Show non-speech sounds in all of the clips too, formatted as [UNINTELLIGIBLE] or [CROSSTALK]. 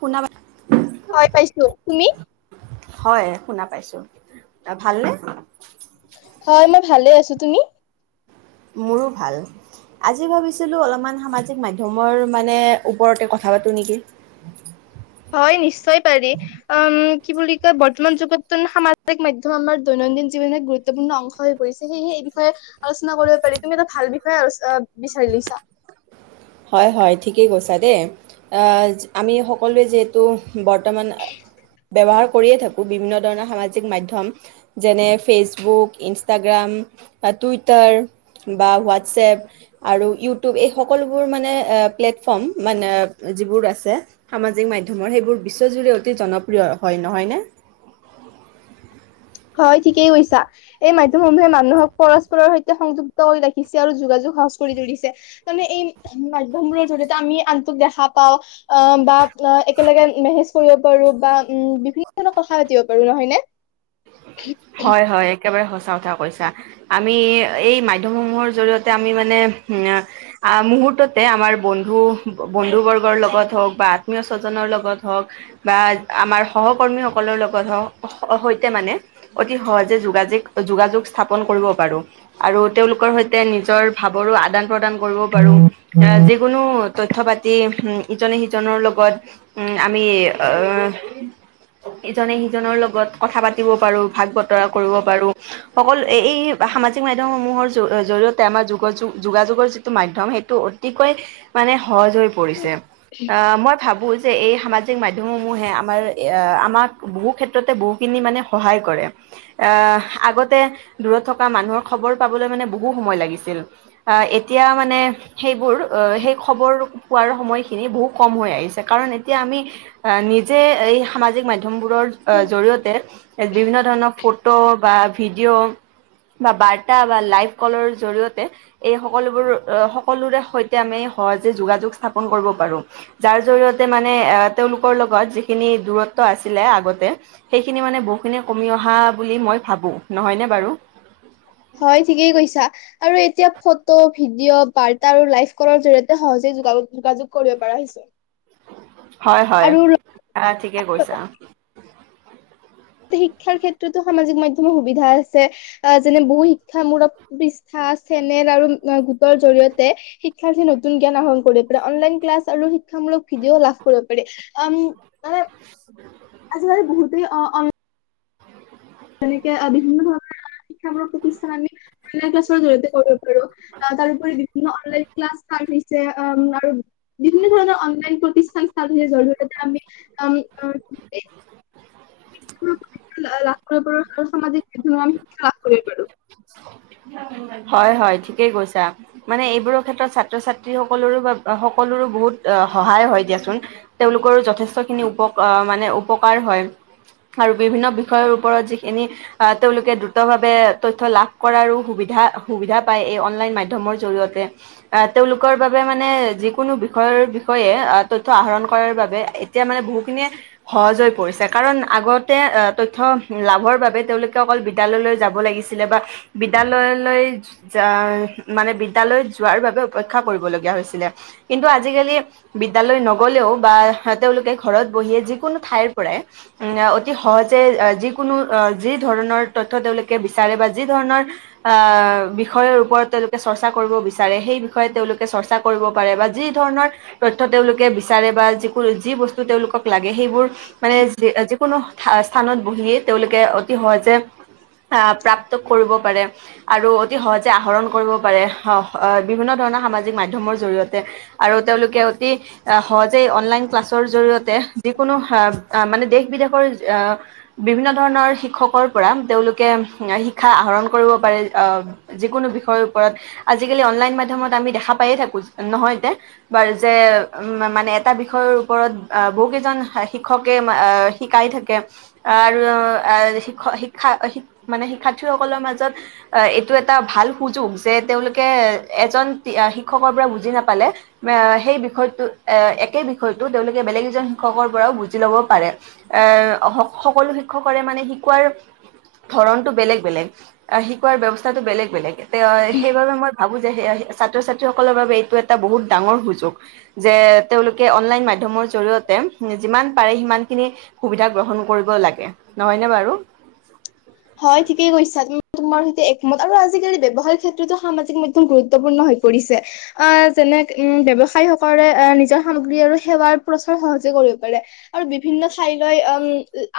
শুনা হয় পাইছো তুমি। হয় শুনা পাইছো ভালনে। হয় মই ভালে আছো তুমি। মোৰো ভাল, আজি ভাবিছিলো অলপমান সামাজিক মাধ্যমৰ মানে ওপৰতে কথা পাতো নেকি। হয় নিশ্চয় পাৰি, উম কি বুলি কয় বৰ্তমান যুগত তন সামাজিক মাধ্যম আমাৰ দৈনন্দিন জীৱন গুৰুত্বপূৰ্ণ অংশ হৈ পৰিছে সেয়েহে এই বিষয়ে আলোচনা কৰিব পাৰি, তুমি এটা ভাল বিষয়ে আলচ অ বিচাৰি লৈছা। হয় হয় ঠিকেই কৈছা দেই আমি সকলোৱে যিহেতু বৰ্তমান ব্যৱহাৰ কৰিয়ে থাকোঁ, বিভিন্ন ধৰণৰ সামাজিক মাধ্যম যেনে ফেচবুক, ইনষ্টাগ্ৰাম বা টুইটাৰ বা হোৱাটছএপ আৰু ইউটিউব এই সকলো যিবোৰ মানে প্লেটফৰ্ম মানে যিবোৰ আছে সামাজিক মাধ্যমৰ সেইবোৰ বিশ্বজুৰি অতি জনপ্ৰিয় হয়, নহয় নে? হয় ঠিকেই গৈছা এই মাধ্যম সমূহে মানুহক পৰস্পৰৰ সৈতে সংযুক্ত হৈ ৰাখিছে, আৰু যোগাযোগ সহজ কৰি তুলিছে, মানে এই মাধ্যমবোৰৰ জৰি়য়তে আমি আনটোক দেখা পাও। অ', বা অ', একেলগে মেছেেজ কৰিব পাৰো বা উ বিভি কথা পাতিব পাৰো নহয় নে। হয় হয় [UNINTELLIGIBLE] একেবাৰে সঁচা কথা কৈছা, আমি এই মাধ্যমসমূহৰ জৰি়য়তে আমি মানে উম মুহূৰৰ্ততে আমাৰ বন্ধু বন্ধু বৰ্গৰ লগত হওঁক বা আত্মীয় স্বজনৰ লগত হওঁক বা আমাৰ সহকৰ্মীসকলৰ লগত হওক সৈতে মানে অতি সহজে যোগাযোগ যোগাযোগ স্থাপন কৰিব পাৰো, আৰু তেওঁলোকৰ সৈতে নিজৰ ভাৱৰো আদান প্ৰদান কৰিব পাৰো, আহ যিকোনো তথ্য পাতি উ ইজনে সিজনৰ লগত উম আমি আহ ইজনে সিজনৰ লগত কথা পাতিব পাৰো ভাগ বতৰা কৰিব পাৰো সকলো এই এই সামাজিক মাধ্যমসমূহৰ জৰিয়তে আমাৰ যুগ যোগাযোগৰ যিটো মাধ্যম সেইটো অতিকৈ মানে সহজ হৈ পৰিছে আহ মই ভাবো যে এই সামাজিক মাধ্যমসমূহে আমাৰ আমাক বহু ক্ষেত্ৰতে বহুখিনি মানে সহায় কৰে। আহ আগতে দূৰত থকা মানুহৰ খবৰ পাবলৈ মানে বহু সময় লাগিছিল আহ এতিয়া মানে সেই বোৰ সেই খবৰ পোৱাৰ সময়খিনি বহু কম হৈ আহিছে, কাৰণ এতিয়া আমি নিজে এই সামাজিক মাধ মাধ্যমবোৰৰ জৰিয়তে বিভিন্ন ফটো বা ভিডিঅ' বা বাৰ্তা বা লাইফ কলৰ জৰিয়তে এই সকলোবোৰ সকলোৰে সৈতে আমি সহজে যোগাযোগ স্থাপন কৰিব পাৰো, যাৰ জৰিয়তে মানে তেওঁলোকৰ লগত যিখিনি দূৰত্ব আছিল আগতে সেইখিনি মানে বহুখি কমি অহা বুলি মই ভাবোঁ। বাৰু হয় ঠিকেই কৈছা। আৰু এতিয়া ফটো ভিডিঅ' বাৰ্তা আৰু লাইফ কলৰ জৰিয়তে সহজে যোগাযোগ কৰিব পাৰা হৈছে। হয় হয় আৰু অ', ঠিকে কৈছা। শিক্ষাৰ ক্ষেত্ৰতো সামাজিক মাধ্যমৰ সুবিধা আছে, যেনে বহু শিক্ষামূলক পৃষ্ঠা চেনেল আৰু গোটৰ জৰিয়তে শিক্ষাৰ্থীয়ে নতুন জ্ঞান আহৰণ কৰিব পাৰে, অনলাইন ক্লাছ আৰু শিক্ষামূলক ভিডিঅ' লাভ কৰিব পাৰি, আম আ [INAUDIBLE] আজিকালি বহুতেই অ', অঁ তেনেকে বিভিন্ন ধৰণৰ শিক্ষামূলক প্ৰতিষ্ঠান আমি অনলাইন ক্লাছৰ জৰিয়তে কৰিব পাৰো, আহ তাৰোপৰি বিভিন্ন অনলাইন ক্লাছ ষ্টাৰ্ট হৈছে আৰু বিভিন্ন ধৰণৰ অনলাইন প্ৰতিষ্ঠান জৰিয়তে আমি আ লাভ কৰিব পাৰো, আৰু সামাজিক [UNINTELLIGIBLE] শিক্ষা লাভ কৰিব পাৰোঁ। হয় হয় ঠিকেই কৈছা মানে এইবোৰৰ ক্ষেত্ৰত ছাত্ৰ ছাত্ৰী সকলৰো সকলৰো বহুত সহায় হয় দিয়াচোন, তেওঁলোকৰো যথেষ্ট খিনি উপকাৰ মানে উপকাৰ হয়, আৰু বিভিন্ন বিষয়ৰ ওপৰত যিখিনি আহ তেওঁলোকে দ্ৰুত ভাৱে তথ্য লাভ কৰাৰো সুবিধা সুবিধা পায়, এই অনলাইন মাধ্যমৰ জৰিয়তে আহ তেওঁলোকৰ বাবে মানে যিকোনো বিষয়ৰ বিষয়ে তথ্য আহৰণ কৰাৰ বাবে এতিয়া মানে বহুখিনিয় সহজ হৈ পৰিছে, কাৰণ আগতে তথ্য লাভৰ বাবে তেওঁলোকে অকল বিদ্যালয়লৈ যাব লাগি লে বা বিদ্যালয়লৈ মানে বিদ্যালয়লৈ যোৱাৰ বাবে অপেক্ষা কৰিবলগীয়া হৈছিলে, কিন্তু আজিকালি বিদ্যালয় নগলেও বা তেওঁলোকে ঘৰত বহিয়েই যিকোনো ঠাইৰ পৰাই অতি সহজে যিকোনো আহ যি ধৰণৰ তথ্য তেওঁলোকে বিচাৰে বা যিধৰণৰ আ বিষয়ৰ ওপৰত তেওঁলোকে চৰ্চা কৰিব বিচাৰে, সেই বিষয়ে তেওঁলোকে চৰ্চা কৰিব পাৰে বা যিধৰণৰ তথ্য তেওঁলোকে বিচাৰে বা যিকো যি বস্তু তেঁওলোকক লাগে সেইবোৰ মানে কোনো স্থানত বহিয়ে তেওঁলোকে অতি সহজে আহ প্ৰাপ্ত কৰিব পাৰে আৰু অতি সহজে আহৰণ কৰিব পাৰে। অ, বিভিন্ন ধৰণৰ সামাজিক মাধ্যমৰ জৰিয়তে আৰু তেওঁলোকে অতি সহজে অনলাইন ক্লাছৰ জৰিয়তে যিকোনো মানে দেশ বিদেশৰ অ, বিভিন্ন ধৰণৰ শিক্ষকৰ পৰা তেওঁলোক ষয়ৰ ওপৰত আজিকালি অনলাইন মাধ্যমত আমি দেখা পাইয়ে থাকোঁ, নহয় নে? বাৰু যে ম মানে এটা বিষয়ৰ ওপৰত আহ বহু কেইজন শিক্ষকে এ শিকাই থাকে আহ আৰু এহ শিক্ষ শিক্ষা মানে শিক্ষাৰ্থীসকলৰ মাজত এইটো এটা ভাল সুযোগ যে তেওঁলোকে এজন শিক্ষকৰ পৰা বুজি নাপালে এ সেই বিষয়টো এ একেই বিষয়টো তেওঁলোকে বেলেগ এজন শিক্ষকৰ পৰাও বুজি লব পাৰে, এ সকলো শিক্ষকৰে মানে শিকোৱাৰ। ধৰনটো বেলেগ বেলেগ শিকোৱাৰ ব্যৱস্থাটো বেলেগ বেলেগ এ সেইবাবে মই ভাবোঁ। সে সেয়া ছাত্ৰ ছাত্ৰীসকলৰ বাবে এইটো এটা বহুত ডাঙৰ সুযোগ যে। তেওঁলোকে অনলাইন মাধ্যমৰ জৰিয়তে যিমান পাৰে সিমান খিনি সুবিধা গ্ৰহণ কৰিব লাগে নহয় নে বাৰু? হয় ঠিকেই কৈছা তোমাৰ সৈতে একমত আৰু আজিকালি ব্যৱসায় ক্ষেত্ৰতো সামাজিক মাধ্যম গুৰুত্বপূৰ্ণ হৈ পৰিছে। অ', যেনে উম ব্যৱসায়ী সকলে আ নিজৰ সামগ্ৰী আৰু সেৱাৰ প্ৰচাৰ সহজে কৰিব পাৰে আৰু বিভিন্ন ঠাইলৈ অম'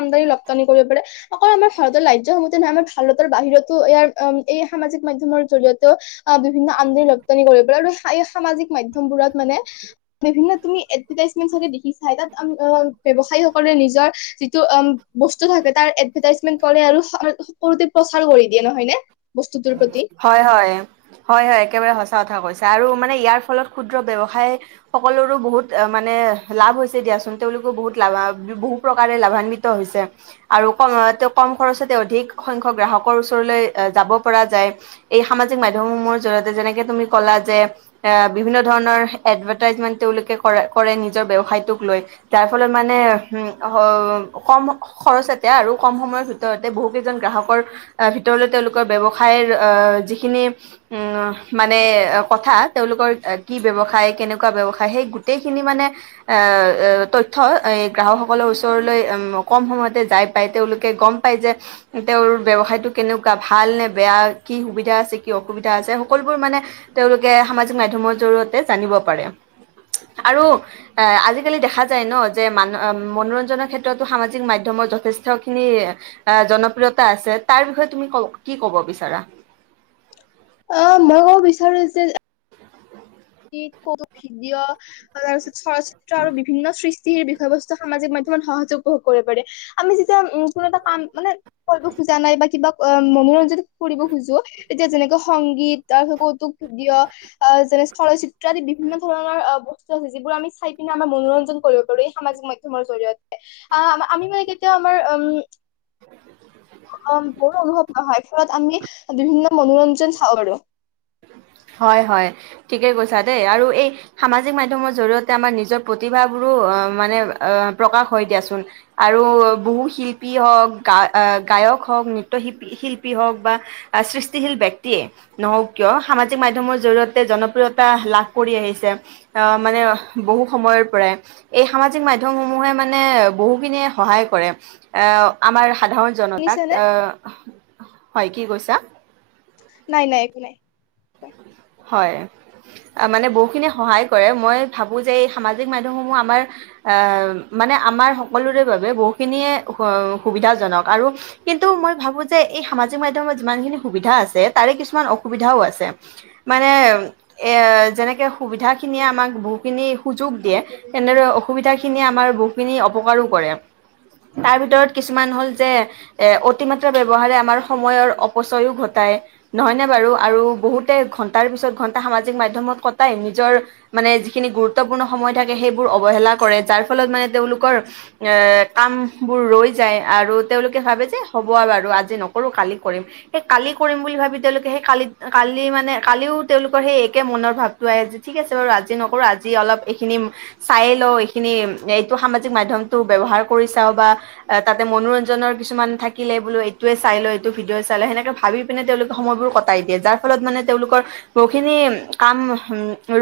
আমদানি ৰপ্তানি কৰিব পাৰে অকল আমাৰ ভাৰতৰ ৰা ৰাজ্যসমূহতে নহয় আমাৰ ভাৰতৰ বাহিৰতো ইয়াৰ উম এই সামাজিক মাধ্যমৰ জৰিয়তেও, আ বিভিন্ন আমদানি ৰপ্তানি কৰিব পাৰে আৰু এ এই সামাজিক মাধ্যমবোৰত মানে। বিভিন্ন তুমি এডভাৰটাইজ চাগে দেখিছাই তাত ব্যৱসায়ী সকলে নিজৰ যিটো আম বস্তু থাকে তাৰ এডভাৰটাইজমেন্ট কৰে আৰু সকলোতে প্ৰচাৰ কৰি দিয়ে নহয় নে? বস্তুটোৰ প্ৰতি হয় হয় হয় হয় একেবাৰে সচা। কথা কৈছা আৰু মানে ইয়াৰ ফলত ক্ষুদ্ৰ ব্যৱসায় সকলৰো বহুত এ মানে লাভ হৈছে দিয়াচোন, তেওঁলোকো বহুত লাভা বহু প্ৰকাৰে লাভান্বিত হৈছে আৰু কম তেওঁ কম খৰচতে অধিক সংখ্যক গ্ৰাহকৰ ওচৰলৈ যাব পৰা যায়। এই সামাজিক মাধ্যমসমূহৰ জৰিয়তে যেনেকে তুমি ক'লা যে এ বিভিন্ন ধৰণৰ এড্‌ভাৰটাইজমেন্ট তেওঁলোকে কৰে কৰে নিজৰ ব্যৱসায়টোক লৈ যাৰ ফলত মানে উম হ কম খৰচতে আৰু কম সময়ৰ ভিতৰতে বহু কেইজন গ্ৰাহকৰ ভিতৰলে তেওঁলোকৰ ব্যৱ সায়ৰ অ', যিখিনি উম মানে, কথা তেওঁলোকৰ কি ব্যৱসায় কেনেকুৱা ব্যৱসায় সেই গোটেইখিনি মানে এ তথ্য গ্ৰাহকসকলৰ ওচৰলৈ কম উম সময়তে যাই পায় তেওঁলোকে গম পায় যে তেওঁৰ ব্যৱসায়টো কেনেকুৱা ভাল নে? বেয়া কি সুবিধা আছে, কি অসুবিধা আছে, সকলোবোৰ মানে তেওঁলোকে সামাজিক মাধ্যমৰ জৰিয়তে জানিব পাৰে আৰু এ আজিকালি দেখা যায় ন' যে মান মনোৰঞ্জনৰ ক্ষেত্ৰতো সামাজিক মাধ্যমৰ যথেষ্ট খিনি অ', জনপ্ৰিয়তা আছে। তাৰ বিষয়ে তুমি ক কি ক'ব বিচৰা? অ', মই কব বিচাৰো যে ভিডিঅ' তাৰপিছত চলচিত্ৰ আৰু বিভিন্ন সৃষ্টিৰ বিষয়বস্তু সামাজিক মাধ্যমত সহজে উপভোগ কৰিব পাৰে, আমি যেতিয়া উম। এটা কাম মানে কৰিব খোজা নাই বা কিবা অ' মনোৰঞ্জন কৰিব খোজো তেতিয়া যেনেকৈ সংগীত, তাৰ কৌতুক ভিদিঅ' যেনে চলচিত্ৰ আদি বিভিন্ন ধৰণৰ আ বস্তু আছে যিবোৰ আমি চাই পিনে আমাৰ মনোৰঞ্জন কৰিব পাৰো এই সামাজিক মাধ্যমৰ জৰিয়তে, আ আমি মানে কেতিয়াও আমাৰ উম বোৰো অনুভৱ নহয় ফলত আমি বিভিন্ন মনোৰঞ্জন চাওঁ পাৰো। হয় হয় ঠিকেই কৈছা দেই, আৰু এই সামাজিক মাধ্যমৰ জৰিয়তে আমাৰ নিজৰ প্ৰতিভাবোৰো আ মানে আ প্ৰকাশ হয় দিয়াচোন আৰু বহু শিল্পী হওক গা গায়ক হওক নৃত্য শিল শিল্পী হওক বা সৃষ্টিশীল ব্যক্তিয়ে নহওঁক কিয় সামাজিক মাধ্যমৰ জৰিয়তে জনপ্ৰিয়তা লাভ কৰি আহিছে আ মানে বহু সময়ৰ পৰাই এই সামাজিক মাধ্যম সমূহে মানে বহুখিনিয়ে সহায় কৰে। আ আমাৰ সাধাৰণ জনতাক। শুনিছানে? অ' হয় কি কৈছা? নাই নাই একো নাই। হয়, মানে বহুখিনি সহায় কৰে, মই ভাবো যে এই সামাজিক মাধ্যমসমূহ আমাৰ মানে আমাৰ সকলোৰে বাবে বহুখিনিয়ে সুবিধাজনক আৰু কিন্তু মই ভাবো যে এই সামাজিক মাধ্যমত যিমানখিনি সুবিধা আছে তাৰে কিছুমান অসুবিধাও আছে। মানে এ যেনেকে সুবিধা খিনিয়ে আমাক বহুখিনি সুযোগ দিয়ে, তেনেদৰে অসুবিধা খিনিয়ে আমাৰ বহুখিনি অপকাৰো কৰে, তাৰ ভিতৰত কিছুমান হ'ল যে এ অতিমাত্ৰা ব্যৱহাৰে আমাৰ সময়ৰ অপচয়ও ঘটাই, নহয় নে? বাৰু আৰু বহুতে ঘন ঘন্টা সামাজিক মাধ্যমত কটাই, নিজৰ মানে যিখিনি গুৰুত্বপূৰ্ণ সময় থাকে সেইবোৰ অৱহেলা কৰে যাৰ ফলত মানে তেওঁলোকৰ এ কাম বোৰ ৰৈ যায় আৰু তেওঁলোকে ভাবে যে হ'ব বাৰু আজি নকৰো কালি কৰিম সেই কালি কৰিম বুলি ভাবি তেওঁলোকে সেই কালি কালি মানে। কালিও তেওঁলোকৰ সেই একে মনৰ ভাৱটো আহে, যে ঠিক আছে বাৰু আজি নকৰোঁ আজি অলপ এইখিনি কা চাই লওঁ এইখিনি এইটো সামাজিক মাধ্যমটো ব্যৱহাৰ। কৰি চাওঁ বা তাতে মনোৰঞ্জনৰ কিছুমান থাকিলে বোলো এইটোৱে চাই ল এইটো ভিডিঅ চাই ল সেনেকে ভাবি পিনে তেওঁলোকে সময়বোৰ কটাই দিয়ে যাৰ ফলত মানে তেওঁলোকৰ বহুখিনি কাম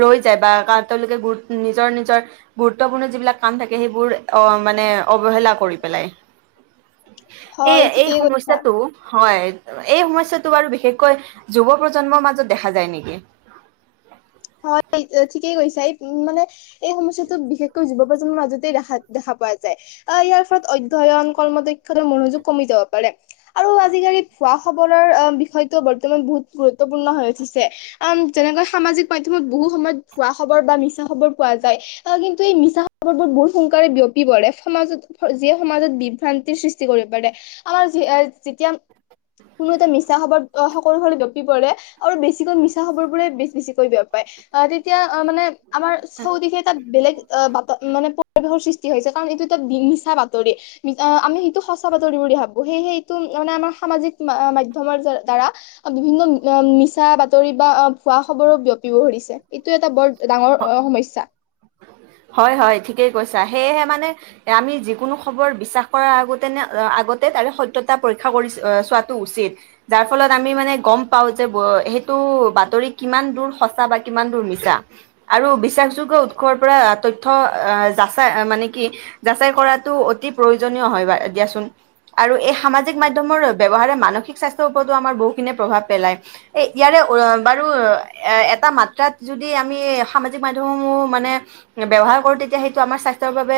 ৰৈ যায় বা তেওঁলোকে গুৰুত নিজৰ নিজৰ গুৰুত্বপূৰ্ণ যিবিলাক কান থাকে সেইবোৰ অ মানে অৱহেলা কৰি পেলাই এই হয় এই ঠিকেই কৈছা। সমস্যাটো হয় এই সমস্যাটো বাৰু বিশেষকৈ যুৱ প্ৰজন্মৰ মাজত [UNINTELLIGIBLE] দেখা যায় নেকি? হয় ঠিকেই কৈছা এই মানে এই সমস্যাটো বিশেষকৈ যুৱ প্ৰ মাজতে দেখা দেখা পোৱা যায় আৰু ইয়াৰ ফলত অধ্যয়ন, কৰ্ম দক্ষতাৰ মনোযোগ কমি যাব পাৰে আৰু আজিকালি ভুৱা খবৰৰ বিষয়টো বৰ্তমান বহুত গুৰুত্বপূৰ্ণ হৈ উঠিছে উম যেনেকৈ সামাজিক [UNINTELLIGIBLE] মত বহু সময়ত ভুৱা খবৰ বা মিছা খবৰ পোৱা যায় আৰু কিন্তু এই মিছা খবৰ বোৰ বহুত সোনকালে বিয়পি পৰে সমাজত যিয়ে সমাজত বিভ্ৰান্তিৰ সৃষ্টি কৰিব পাৰে আমাৰ যেতিয়া কোনো এটা মিছা খবৰ সকলো ফালে বিয়পি পৰে আৰু বেছিকৈ মিছা খবৰ বোৰে বেছি [UNINTELLIGIBLE] বিয়পায় আহ তেতিয়া অঁ মানে আমাৰ চৌদিশে তাত বেলেগ এ বাত মানে পৰিৱেশৰ সৃষ্টি হৈছে। কাৰণ এইটো এটা মিছা বাতৰি আমি সেইটো সঁচা বাতৰি বুলি ভাবো, সেয়েহে এইটো মানে আমাৰ সামাজিক মা মাধ্যমৰ যে দ্বাৰা বিভিন্ন মি মিছা বাতৰি বা ভুৱা খবৰৰ বিয়পিব ধৰিছে। এইটো এটা বৰ ডাঙৰ অ সমস্যা। হয় হয় ঠিকেই কৈছা। সেয়েহে মানে আমি যিকোনো খবৰ বিশ্বাস কৰাৰ আগতে নে আগতে তাৰে সত্যতা পৰীক্ষা কৰি চোৱাটো উচিত, যাৰ ফলত আমি মানে গম পাও যে সেইটো বাতৰি কিমান দূৰ সঁচা বা কিমান দূৰ মিছা আৰু বিশ্বাসযোগ্য উৎসৰ পৰা তথ্য যাচাই মানে কি যাচাই কৰাতো অতি প্ৰয়োজনীয় হয় বা দিয়াচোন আৰু এই সামাজিক মাধ্যমৰ ব্যৱহাৰে মানসিক স্বাস্থ্যৰ ওপৰতো আমাৰ বহুখিনি প্ৰভাৱ পেলায় এই ইয়াৰে বাৰু এটা মাত্ৰাত যদি আমি সামাজিক মাধ্যমসমূহ মানে ব্যৱহাৰ কৰো তেতিয়া সেইটো আমাৰ স্বাস্থ্যৰ বাবে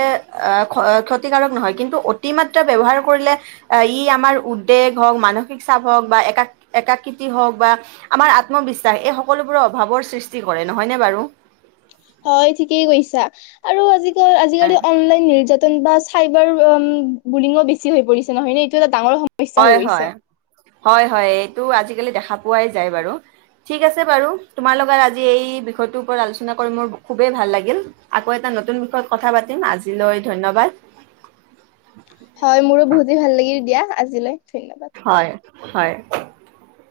আহ ক্ষ ক্ষতিকাৰক নহয় কিন্তু অতিমাত্ৰা ব্যৱহাৰ কৰিলে ই আমাৰ উদ্বেগ হওক মানসিক চাপ হওক বা এক একাকৃতি হওক বা আমাৰ আত্মবিশ্বাস এই সকলোবোৰৰ অভাৱৰ সৃষ্টি কৰে নহয়নে বাৰু হয় ঠিকেই কৈছা আৰু আজি আজিকালি অনলাইন নিৰ্যাত চন বা চাইবাৰ বুলি বেছি হৈ পৰিছে নহয় নে এইটো এটা ডাঙৰ সমস্যা হয় হৈ হয়। গৈছে হয় হয় এইটো আজিকালি দেখা পোৱাই যায় বাৰু ঠিক আছে বাৰু তোমাৰ লগত আজি এই বিষয়টোৰ ওপৰত আলোচনা কৰি মোৰ খুবেই ভাল লাগিল আকৌ এটা নতুন বিষয়ত কথা পাতিম আজিলৈ ধন্যবাদ। হয় মোৰো বহুতেই ভাল লাগিল দিয়া আজিলৈ ধন্যবাদ হয় হয়